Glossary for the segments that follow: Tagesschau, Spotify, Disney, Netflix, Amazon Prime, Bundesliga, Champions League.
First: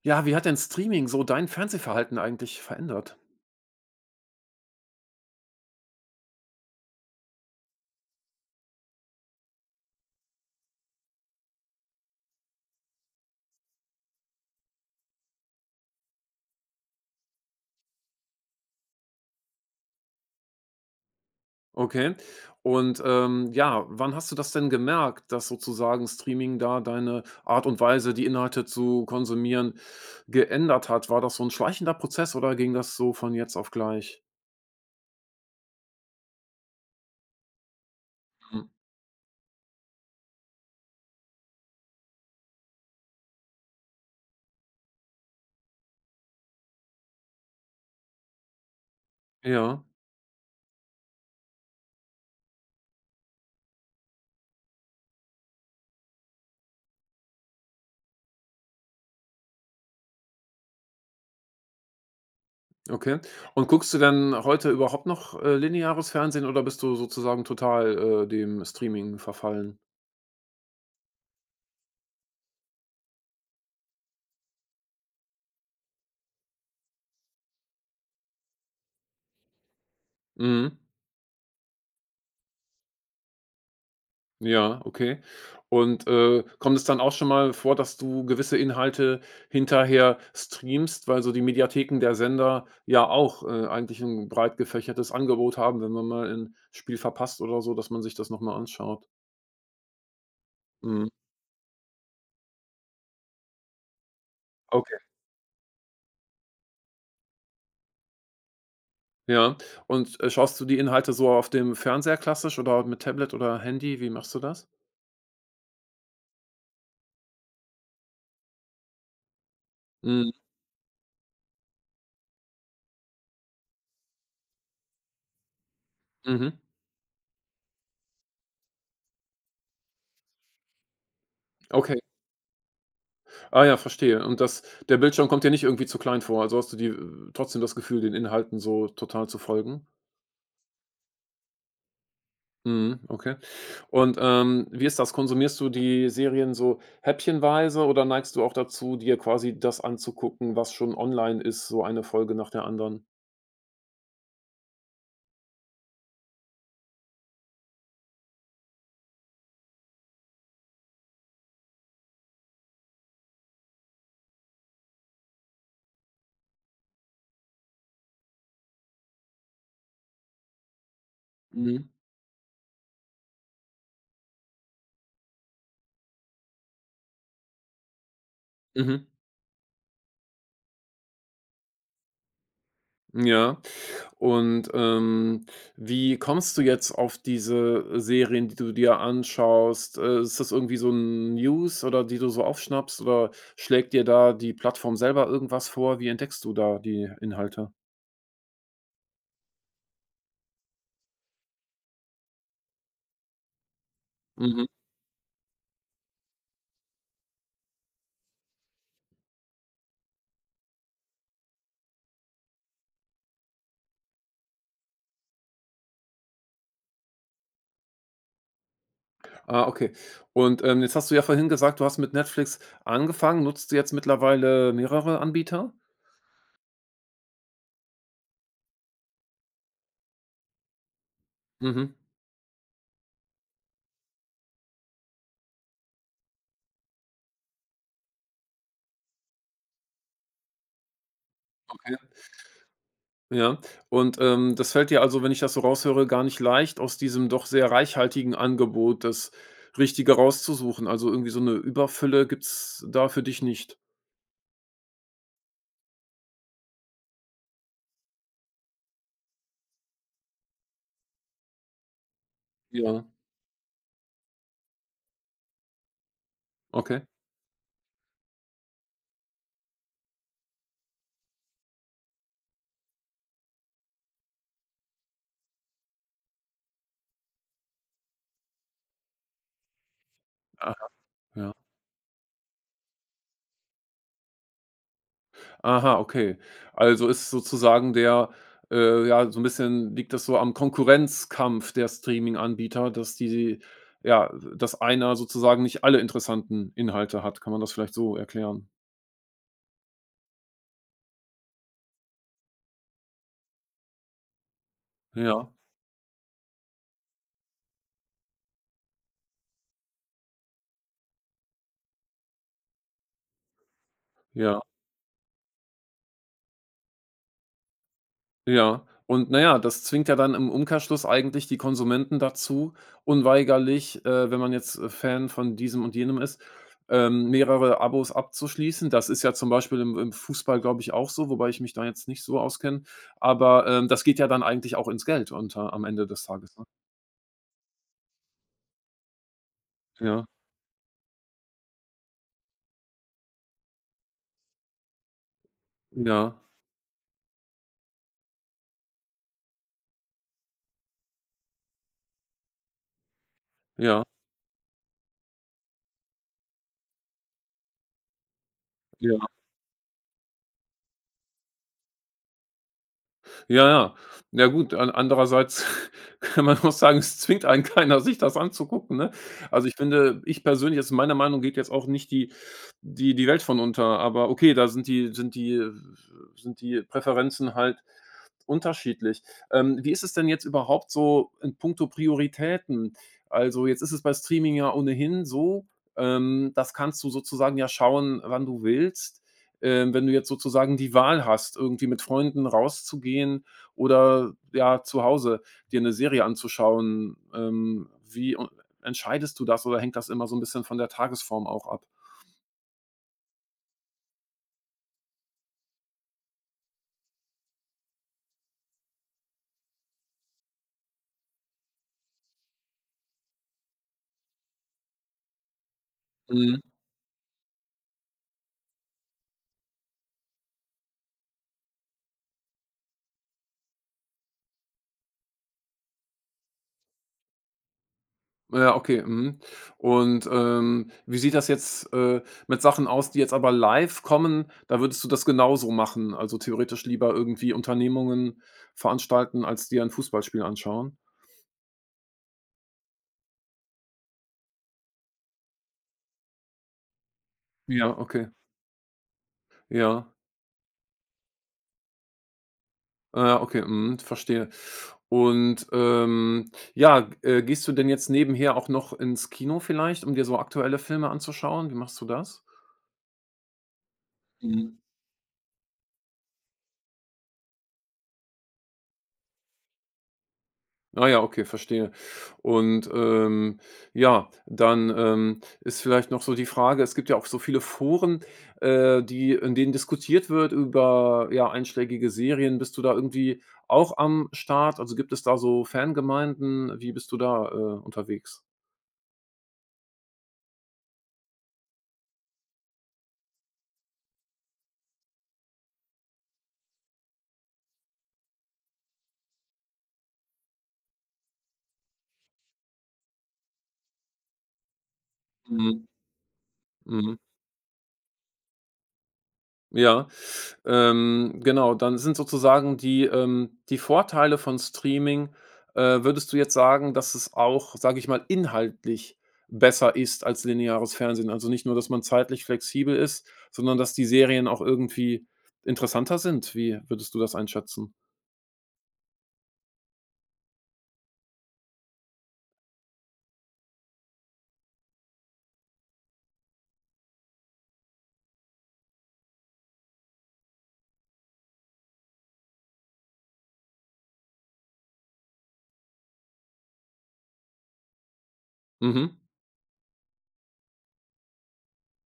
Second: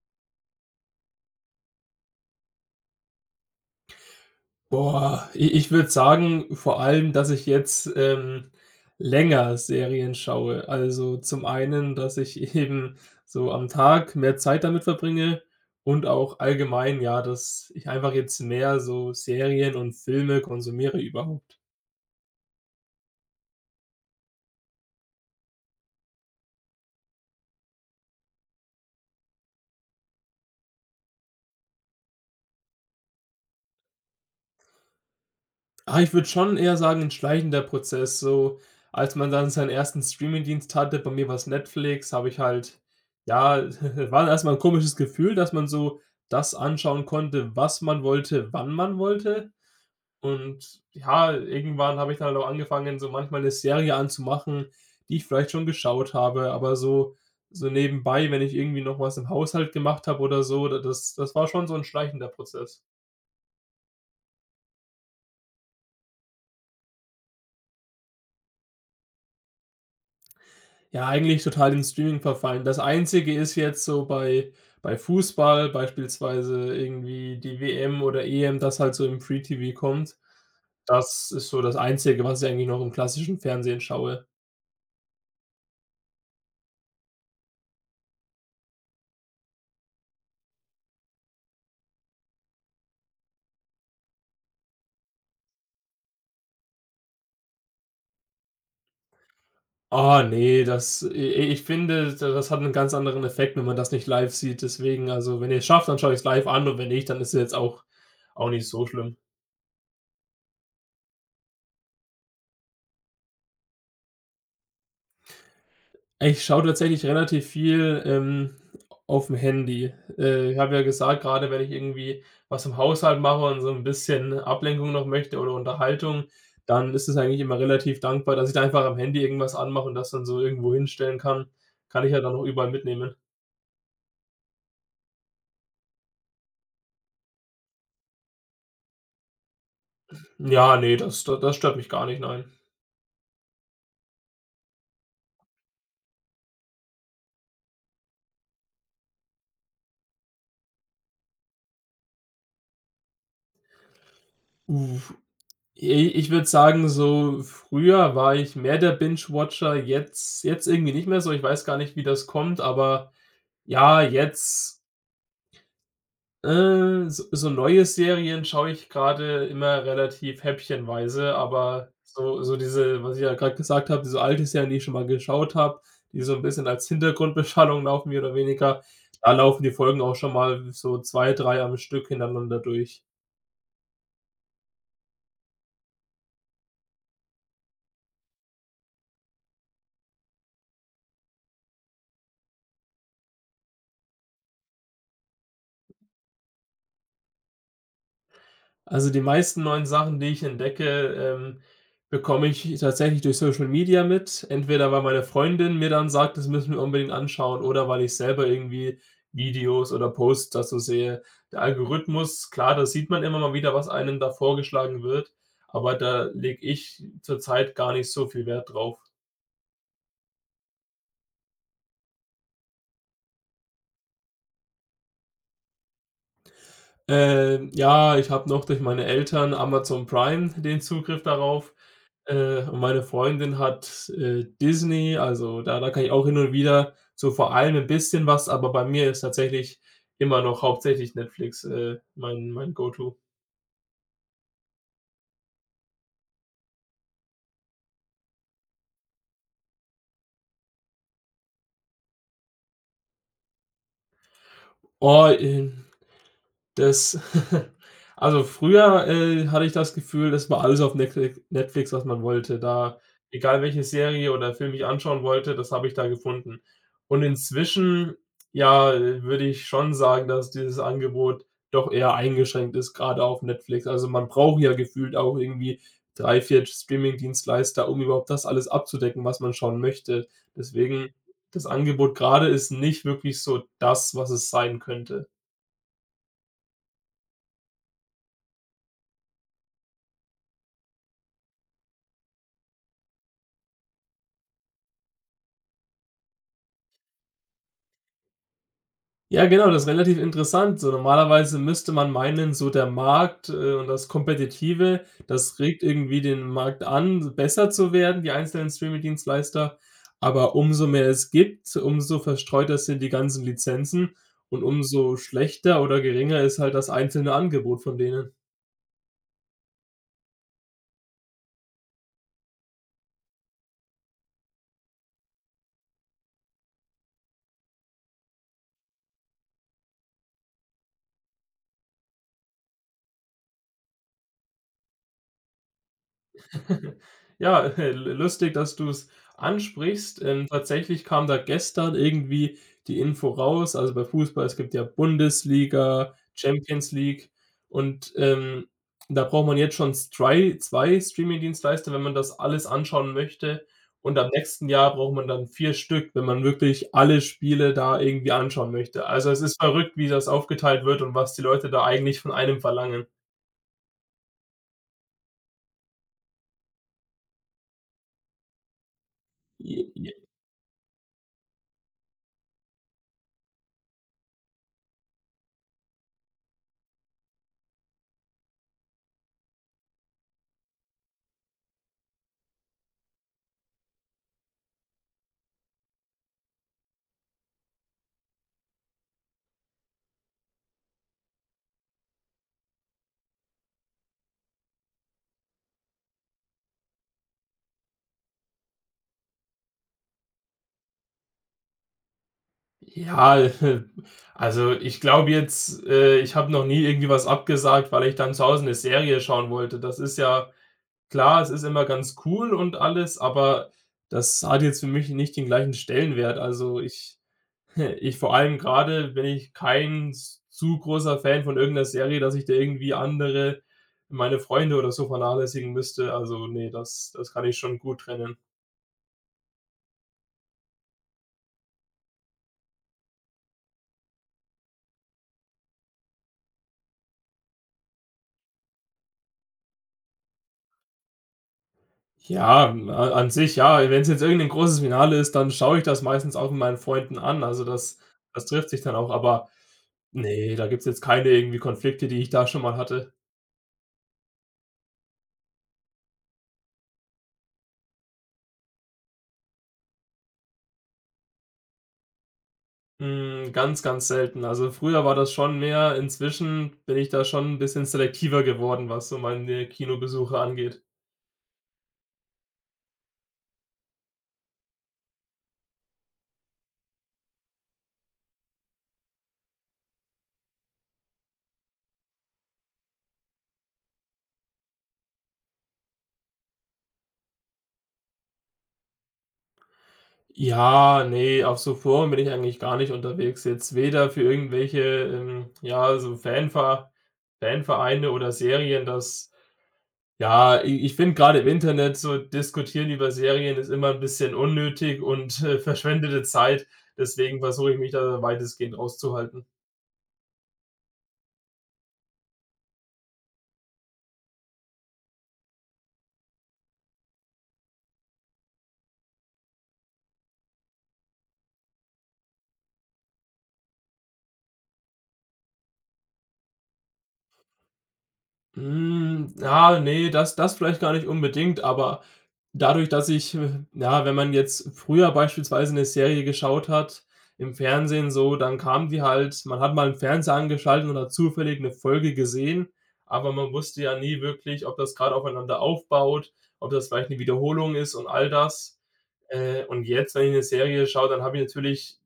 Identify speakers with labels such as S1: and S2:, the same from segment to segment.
S1: Ja, wie hat denn Streaming so dein Fernsehverhalten eigentlich verändert?
S2: Boah, i ich würde sagen, vor allem, dass ich jetzt, länger Serien schaue. Also, zum einen, dass ich eben so am Tag mehr Zeit damit verbringe und auch allgemein, ja, dass ich einfach jetzt mehr so Serien und Filme konsumiere überhaupt.
S1: Okay. Und, ja, wann hast du das denn gemerkt, dass sozusagen Streaming da deine Art und Weise, die Inhalte zu konsumieren, geändert hat? War das so ein schleichender Prozess oder ging das so von jetzt auf gleich?
S2: Ah, ich würde schon eher sagen, ein schleichender Prozess, so
S1: Hm,
S2: als man dann seinen ersten Streamingdienst hatte, bei mir war's Netflix, habe ich halt ja, war erst mal 'n komisches Gefühl, dass man so das anschauen konnte, was man wollte, wann man wollte.
S1: ja,
S2: Und ja, irgendwann habe ich dann halt auch angefangen, so manchmal eine Serie anzumachen, die ich vielleicht schon geschaut habe, aber so so nebenbei, wenn ich irgendwie noch was im Haushalt gemacht habe oder so, da das das war schon so ein schleichender Prozess.
S1: okay. Und guckst du denn heute überhaupt noch, lineares Fernsehen oder bist du sozusagen total, dem Streaming verfallen?
S2: Ja, eigentlich total in Streaming verfallen. Das Einzige ist jetzt so bei Fußball beispielsweise irgendwie die WM oder EM, das halt so im Free-TV kommt.
S1: Mhm.
S2: Das ist so das Einzige, was ich eigentlich noch im klassischen Fernsehen schaue.
S1: Ja, okay. Und, kommt es dann auch schon mal vor, dass du gewisse Inhalte hinterher streamst, weil so die Mediatheken der Sender ja auch, eigentlich ein breit gefächertes Angebot haben, wenn man mal ein Spiel verpasst oder so, dass man sich das noch mal anschaut?
S2: Ah, ne, das
S1: Mhm,
S2: i i ich finde, da das hat 'nen ganz anderen Effekt, wenn man das nicht live sieht.
S1: okay,
S2: Deswegen, also, wenn ihr's schafft, dann schaue ich's live an und wenn nicht, dann ist ja jetzt auch nicht so schlimm.
S1: ja. Und, schaust du die Inhalte so auf dem Fernseher klassisch oder mit Tablet oder Handy? Wie machst du das?
S2: Ich schaue tatsächlich relativ viel, auf dem Handy.
S1: Mhm,
S2: Ich habe ja gesagt, gerade wenn ich irgendwie was im Haushalt mache und so ein bisschen Ablenkung noch möchte oder Unterhaltung,
S1: mhm.
S2: dann ist es eigentlich immer relativ dankbar, dass ich da einfach am Handy irgendwas anmache und das dann so irgendwo hinstellen kann.
S1: Okay.
S2: Kann ich ja dann auch überall mitnehmen.
S1: Ah ja, verstehe. Und das der Bildschirm kommt dir nicht irgendwie zu klein vor? Also, hast du die trotzdem das Gefühl, den Inhalten so total zu folgen?
S2: Ja, nee, das stört mich gar nicht, nein.
S1: Mhm, okay. Und, wie ist das? Konsumierst du die Serien so häppchenweise oder neigst du auch dazu, dir quasi das anzugucken, was schon online ist, so eine Folge nach der anderen?
S2: Uff, i ich würde sagen, so früher war ich mehr der Binge-Watcher, jetzt irgendwie nicht mehr so. Ich weiß gar nicht, wie das kommt, aber ja, jetzt so so neue Serien schaue ich gerade immer relativ häppchenweise,
S1: Mhm.
S2: aber so so diese, was ich ja gerade gesagt habe, diese alte Serien, die ich schon mal geschaut habe, die so ein bisschen als Hintergrundbeschallung laufen, mehr oder weniger,
S1: Mhm.
S2: da laufen die Folgen auch schon mal so 2, 3 am Stück hintereinander durch.
S1: Ja. Und, wie kommst du jetzt auf diese Serien, die du dir anschaust? Ist das irgendwie so 'n News oder die du so aufschnappst oder schlägt dir da die Plattform selber irgendwas vor? Wie entdeckst du da die Inhalte?
S2: Also, die meisten neuen Sachen, die ich entdecke, ähm, bekomme ich tatsächlich durch Social Media mit.
S1: Mhm.
S2: Entweder weil meine Freundin mir dann sagt: „Das müssen wir unbedingt anschauen“, oder weil ich selber irgendwie Videos oder Posts dazu sehe. Der Algorithmus, klar, da sieht man immer mal wieder, was einem da vorgeschlagen wird, aber da lege ich zurzeit gar nicht so viel Wert drauf.
S1: Ah, okay. Und, jetzt hast du ja vorhin gesagt, du hast mit Netflix angefangen. Nutzt du jetzt mittlerweile mehrere Anbieter?
S2: Ja, ich habe noch durch meine Eltern Amazon Prime den Zugriff darauf.
S1: Mhm.
S2: Und meine Freundin hat, Disney, also da kann ich auch hin und wieder so vor allem ein bisschen was, aber bei mir ist tatsächlich immer noch hauptsächlich Netflix,
S1: Okay.
S2: mein Go-to.
S1: Ja. Und, das fällt dir also, wenn ich das so raushöre, gar nicht leicht, aus diesem doch sehr reichhaltigen Angebot das Richtige rauszusuchen. Also, irgendwie so eine Überfülle gibt's da für dich nicht?
S2: Oh, das also früher, hatte ich das Gefühl, das war alles auf Netflix, was man wollte. Da
S1: Ja.
S2: egal welche Serie oder Film ich anschauen wollte, das habe ich da gefunden.
S1: Okay.
S2: Und inzwischen, ja, würde ich schon sagen, dass dieses Angebot doch eher eingeschränkt ist, gerade auf Netflix. Also, man braucht ja gefühlt auch irgendwie drei, vier Streaming-Dienstleister, um überhaupt das alles abzudecken, was man schauen möchte.
S1: Aha,
S2: Deswegen,
S1: ja.
S2: das Angebot gerade ist nicht wirklich so das, was es sein könnte.
S1: Aha, okay. Also, ist sozusagen der ja, so ein bisschen liegt das so am Konkurrenzkampf der Streaming-Anbieter, dass die ja, dass einer sozusagen nicht alle interessanten Inhalte hat. Kann man das vielleicht so erklären?
S2: Ja, genau, das ist relativ interessant. So normalerweise müsste man meinen, so der Markt, und das Kompetitive,
S1: Ja,
S2: das regt irgendwie den Markt an, besser zu werden, die einzelnen Streaming-Dienstleister. Aber umso mehr es gibt, umso verstreuter sind die ganzen Lizenzen
S1: ja.
S2: und umso schlechter oder geringer ist halt das einzelne Angebot von denen.
S1: Ja, und na ja, das zwingt ja dann im Umkehrschluss eigentlich die Konsumenten dazu, unweigerlich, wenn man jetzt, Fan von diesem und jenem ist, mehrere Abos abzuschließen. Das ist ja zum Beispiel im Fußball, glaube ich, auch so, wobei ich mich da jetzt nicht so auskenne. Aber, das geht ja dann eigentlich auch ins Geld unter am Ende des Tages, ne?
S2: Ja, lustig, dass du es ansprichst.
S1: Ja,
S2: Tatsächlich kam da gestern irgendwie die Info raus, also bei Fußball, es gibt ja Bundesliga,
S1: ja,
S2: Champions League und, da braucht man jetzt schon zwei 2 Streamingdienstleister, wenn man das alles anschauen möchte
S1: ja,
S2: und am nächsten Jahr braucht man dann 4 Stück, wenn man wirklich alle Spiele da irgendwie anschauen möchte.
S1: ja.
S2: Also, es ist verrückt, wie das aufgeteilt wird und was die Leute da eigentlich von einem verlangen.
S1: Ja, ja. Ja gut, an andererseits kann man auch sagen, es zwingt einen keiner, sich das anzugucken, ne? Also, ich finde ich persönlich jetzt meiner Meinung geht jetzt auch nicht die Welt von unter, aber okay, da sind die Präferenzen halt unterschiedlich. Wie ist es denn jetzt überhaupt so in puncto Prioritäten? Also, jetzt ist es bei Streaming ja ohnehin so, das kannst du sozusagen ja schauen, wann du willst. Wenn du jetzt sozusagen die Wahl hast, irgendwie mit Freunden rauszugehen oder, ja, zu Hause dir eine Serie anzuschauen, wie u entscheidest du das oder hängt das immer so ein bisschen von der Tagesform auch ab?
S2: Ja, also ich glaube jetzt, ich habe noch nie irgendwie was abgesagt, weil ich dann zu Hause eine Serie schauen wollte. Das ist ja klar, es ist immer ganz cool und alles, aber das hat jetzt für mich nicht den gleichen Stellenwert.
S1: Mhm.
S2: Also, ich ich vor allem gerade, bin ich kein s zu großer Fan von irgendeiner Serie, dass ich da irgendwie andere meine Freunde oder so vernachlässigen müsste. Also, nee, das kann ich schon gut trennen.
S1: Ja, okay, mhm. Und, wie sieht das jetzt, mit Sachen aus, die jetzt aber live kommen? Da würdest du das genauso machen, also theoretisch lieber irgendwie Unternehmungen veranstalten, als dir ein Fußballspiel anschauen?
S2: Ja, a an sich ja. Wenn es jetzt irgendein großes Finale ist, dann schaue ich das meistens auch mit meinen Freunden an. Also,
S1: Ja. Ja,
S2: das
S1: okay,
S2: das trifft sich dann auch, aber
S1: ja.
S2: nee, da gibt's jetzt keine irgendwie Konflikte, die ich da schon mal hatte.
S1: Ah ja, okay, mhm, verstehe. Und, ja, gehst du denn jetzt nebenher auch noch ins Kino vielleicht, um dir so aktuelle Filme anzuschauen? Wie machst du das?
S2: Hm, ganz, ganz selten. Also,
S1: Mhm.
S2: früher war das schon mehr. Inzwischen bin ich da schon ein bisschen selektiver geworden, was so meine Kinobesuche angeht.
S1: Ah ja, okay, verstehe. Und, ja, dann, ist vielleicht noch so die Frage es gibt ja auch so viele Foren, die in denen diskutiert wird über, ja, einschlägige Serien. Bist du da irgendwie auch am Start? Also, gibt es da so Fangemeinden? Wie bist du da, unterwegs?
S2: Ja, nee, auf so Foren bin ich eigentlich gar nicht unterwegs jetzt, weder für irgendwelche, ja, so Fanvereine oder Serien, das Ja, i ich finde gerade im Internet so diskutieren über Serien ist immer ein bisschen unnötig und,
S1: Mhm.
S2: verschwendete Zeit.
S1: Mhm.
S2: Deswegen versuche ich mich da weitestgehend rauszuhalten.
S1: Ja, genau, dann sind sozusagen die die Vorteile von Streaming würdest du jetzt sagen, dass es auch, sage ich mal, inhaltlich besser ist als lineares Fernsehen? Also, nicht nur, dass man zeitlich flexibel ist, sondern dass die Serien auch irgendwie interessanter sind? Wie würdest du das einschätzen?
S2: Hm, ja, ne, das vielleicht gar nicht unbedingt, aber dadurch, dass ich ja, wenn man jetzt früher beispielsweise eine Serie geschaut hat im Fernsehen so, dann kam die halt man hat mal 'n Fernseher angeschaltet und hat zufällig eine Folge gesehen, aber man wusste ja nie wirklich, ob das gerade aufeinander aufbaut, ob das vielleicht eine Wiederholung ist und all das.
S1: Mhm.
S2: Und jetzt, wenn ich eine Serie schaue, dann habe ich natürlich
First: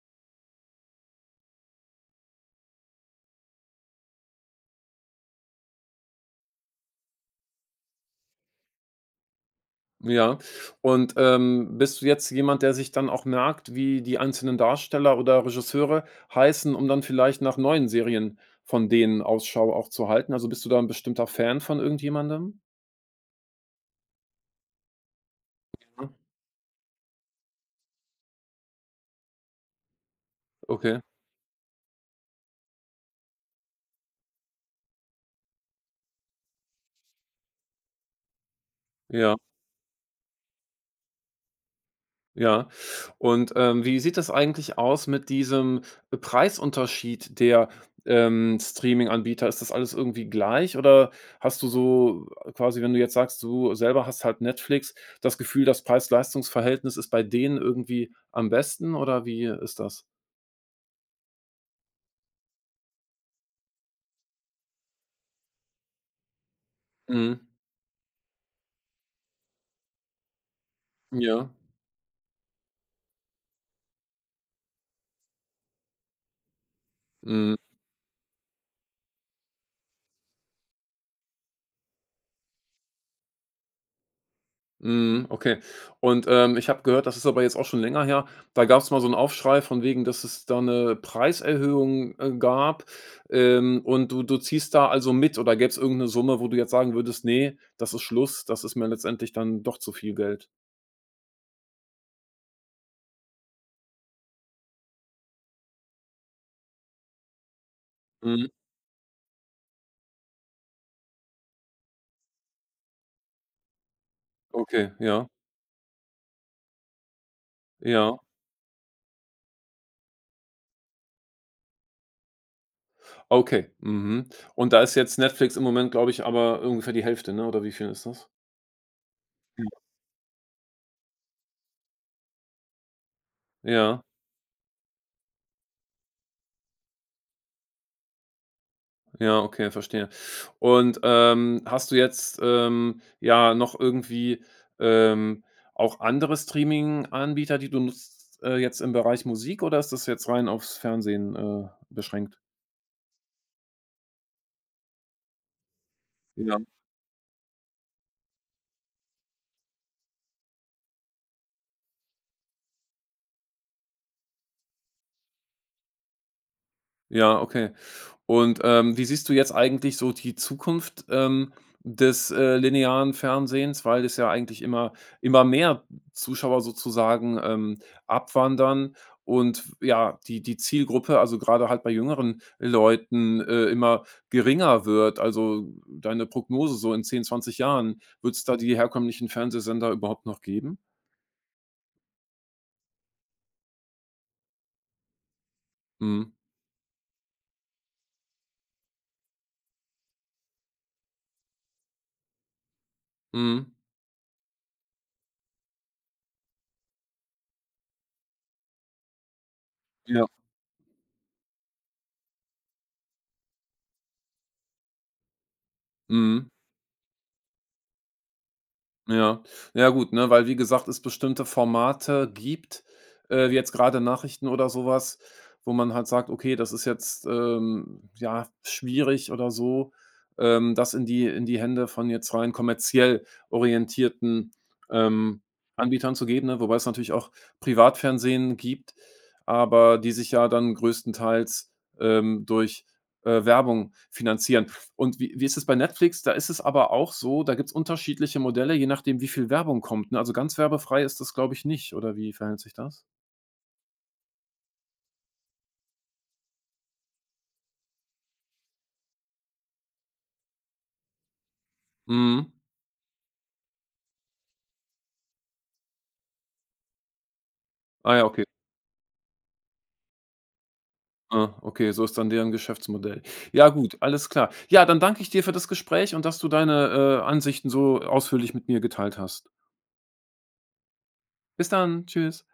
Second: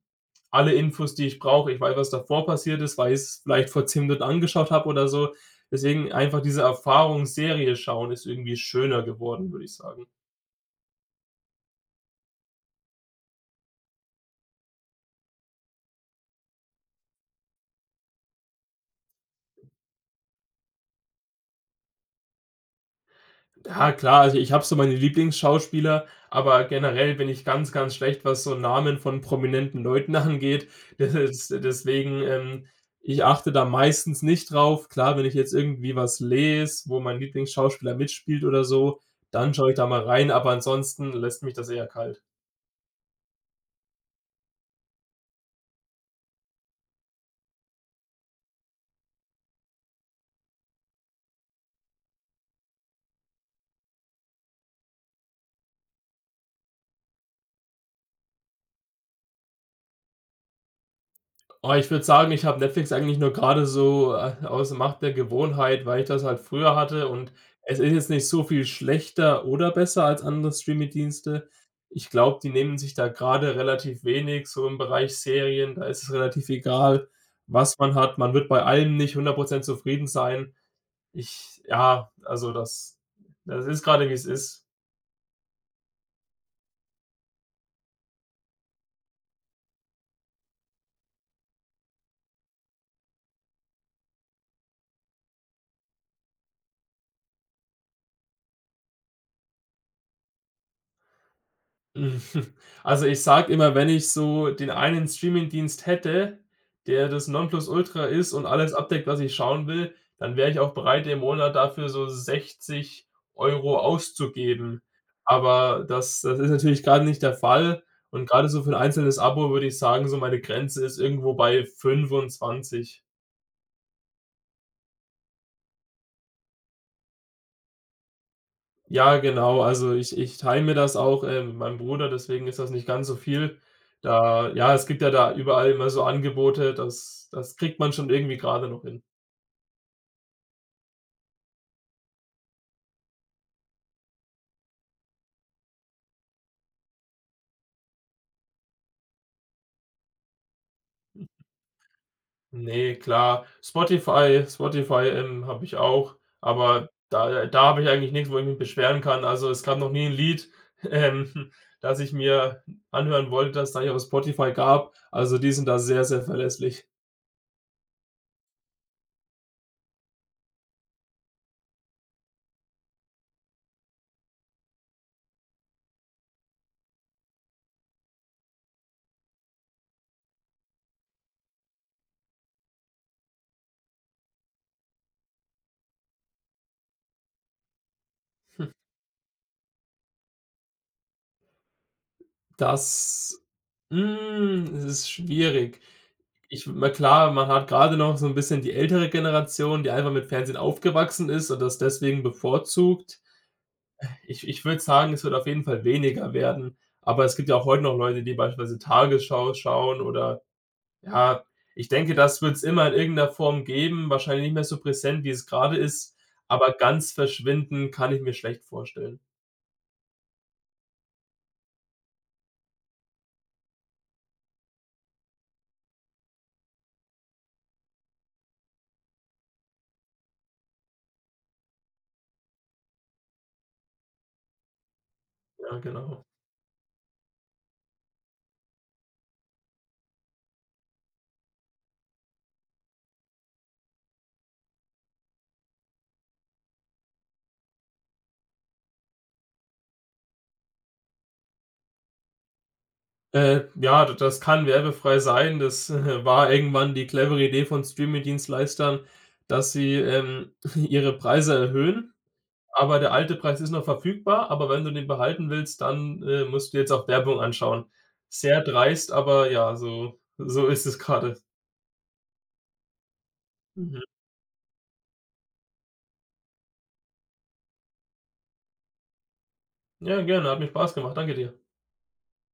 S2: alle Infos, die ich brauche. Ich weiß, was davor passiert ist, weil ich's vielleicht vor 10 Minuten angeschaut habe oder so. Deswegen einfach diese Erfahrungsserie schauen ist irgendwie schöner geworden, würde ich sagen.
S1: Ja. Und, bist du jetzt jemand, der sich dann auch merkt, wie die einzelnen Darsteller oder Regisseure heißen, um dann vielleicht nach neuen Serien von denen Ausschau auch zu halten? Also, bist du da 'n bestimmter Fan von irgendjemandem?
S2: Ja klar, also ich habe so meine Lieblingsschauspieler,
S1: Mhm,
S2: aber generell bin ich ganz, ganz schlecht, was so Namen von prominenten Leuten angeht.
S1: okay,
S2: Das ist, deswegen, ich achte da meistens nicht drauf. Klar, wenn ich jetzt irgendwie was lese, wo mein Lieblingsschauspieler mitspielt oder so,
S1: ja.
S2: dann schaue ich da mal rein, aber ansonsten lässt mich das eher kalt.
S1: Ja. Und, wie sieht das eigentlich aus mit diesem Preisunterschied der, Streaminganbieter? Ist das alles irgendwie gleich oder hast du so quasi, wenn du jetzt sagst, du selber hast halt Netflix, das Gefühl, das Preis-Leistungs-Verhältnis ist bei denen irgendwie am besten oder wie ist das?
S2: Oh, ich würde sagen, ich habe Netflix eigentlich nur gerade so, aus Macht der Gewohnheit, weil ich das halt früher hatte und
S1: Mhm.
S2: es ist jetzt nicht so viel schlechter oder besser als andere
S1: Ja.
S2: Streaming-Dienste. Ich glaube, die nehmen sich da gerade relativ wenig so im Bereich Serien, da ist es relativ egal,
S1: Mhm.
S2: was man hat. Man wird bei allem nicht 100% zufrieden sein. Ich ja, also das ist gerade wie es ist.
S1: Mhm, okay. Und, ich habe gehört, das ist aber jetzt auch schon länger her, da gab es mal so 'n Aufschrei von wegen, dass es da eine Preiserhöhung, gab, und du ziehst da also mit oder gäb's irgend 'ne Summe, wo du jetzt sagen würdest: nee, das ist Schluss, das ist mir letztendlich dann doch zu viel Geld.“
S2: Hm, also, ich sage immer, wenn ich so den einen Streamingdienst hätte, der das Nonplusultra ist und
S1: Mhm,
S2: alles abdeckt, was ich schauen will, dann wäre ich auch bereit, im Monat dafür so 60 Euro auszugeben.
S1: okay, ja,
S2: Aber das ist natürlich gerade nicht der Fall
S1: ja,
S2: und gerade so für ein einzelnes Abo würde ich sagen, so meine Grenze ist irgendwo bei 25.
S1: okay, mhm. Und da ist jetzt Netflix im Moment, glaube ich, aber ungefähr die Hälfte, ne, oder wie viel ist das?
S2: Ja, genau.
S1: Ja.
S2: Also, ich teile mir das auch, mit meinem Bruder, deswegen ist das nicht ganz so viel.
S1: Ja.
S2: Da ja, es gibt ja da überall immer so Angebote, das kriegt man schon irgendwie gerade noch hin.
S1: Ja, okay, verstehe. Und, hast du jetzt, ja, noch irgendwie, ähm, auch andere Streaming-Anbieter, die du nutzt, jetzt im Bereich Musik oder ist das jetzt rein aufs Fernsehen, beschränkt?
S2: Ne, klar. Spotify, habe ich auch,
S1: Ja.
S2: aber da habe ich eigentlich nichts, wo ich mich beschweren kann. Also, es gab noch nie ein Lied, ähm, das ich mir anhören wollte, das es da nicht auf Spotify gab. Also, die sind da sehr, sehr verlässlich.
S1: Ja, okay. Und, wie siehst du jetzt eigentlich so die Zukunft, des, linearen Fernsehens, weil das ja eigentlich immer mehr Zuschauer sozusagen, abwandern und ja, die Zielgruppe, also gerade halt bei jüngeren Leuten, immer geringer wird? Also, deine Prognose so in 10, 20 Jahren, wird es da die herkömmlichen Fernsehsender überhaupt noch geben?
S2: Das hm, es ist schwierig.
S1: Mhm.
S2: Ich na klar, man hat grade noch so 'n bisschen die ältere Generation, die einfach mit Fernsehen aufgewachsen ist und das deswegen bevorzugt.
S1: Mhm.
S2: Ich würde sagen, es wird auf jeden Fall weniger werden, aber es gibt ja auch heute noch Leute, die beispielsweise Tagesschau schauen
S1: Ja.
S2: oder ja, ich denke, das wird's immer in irgendeiner Form geben, wahrscheinlich nicht mehr so präsent, wie es grade ist,
S1: Mhm.
S2: aber ganz verschwinden kann ich mir schlecht vorstellen.
S1: Ja. Ja gut, ne, weil wie gesagt, es bestimmte Formate gibt, wie jetzt gerade Nachrichten oder sowas, wo man halt sagt: „Okay, das ist jetzt, ja, schwierig oder so, das in die Hände von jetzt rein kommerziell orientierten, ähm,
S2: Ja,
S1: Anbietern
S2: genau.
S1: zu geben“, ne? Wobei es natürlich auch Privatfernsehen gibt, aber die sich ja dann größtenteils, durch, Werbung finanzieren. Und wie ist es bei Netflix? Da ist es aber auch so, da gibt es unterschiedliche Modelle, je nachdem, wie viel Werbung kommt, ne? Also, ganz werbefrei ist das, glaube ich, nicht, oder wie verhält sich das?
S2: Ja, d das kann werbefrei sein. Das war irgendwann die clevere Idee von Streaming-Dienstleistern, dass sie, ihre Preise erhöhen,
S1: Mhm.
S2: aber der alte Preis ist noch verfügbar, aber wenn du den behalten willst, dann, musst du jetzt auch Werbung anschauen.
S1: Ah ja, okay.
S2: Sehr dreist, aber ja, so so ist es gerade.
S1: Ah, okay, so ist dann deren Geschäftsmodell. Ja gut,
S2: Mhm.
S1: alles klar. Ja, dann danke ich dir für das Gespräch und dass du deine, Ansichten so ausführlich mit mir geteilt hast.
S2: Ja, gerne, hat mir Spaß gemacht. Danke dir.
S1: Bis dann. Tschüss.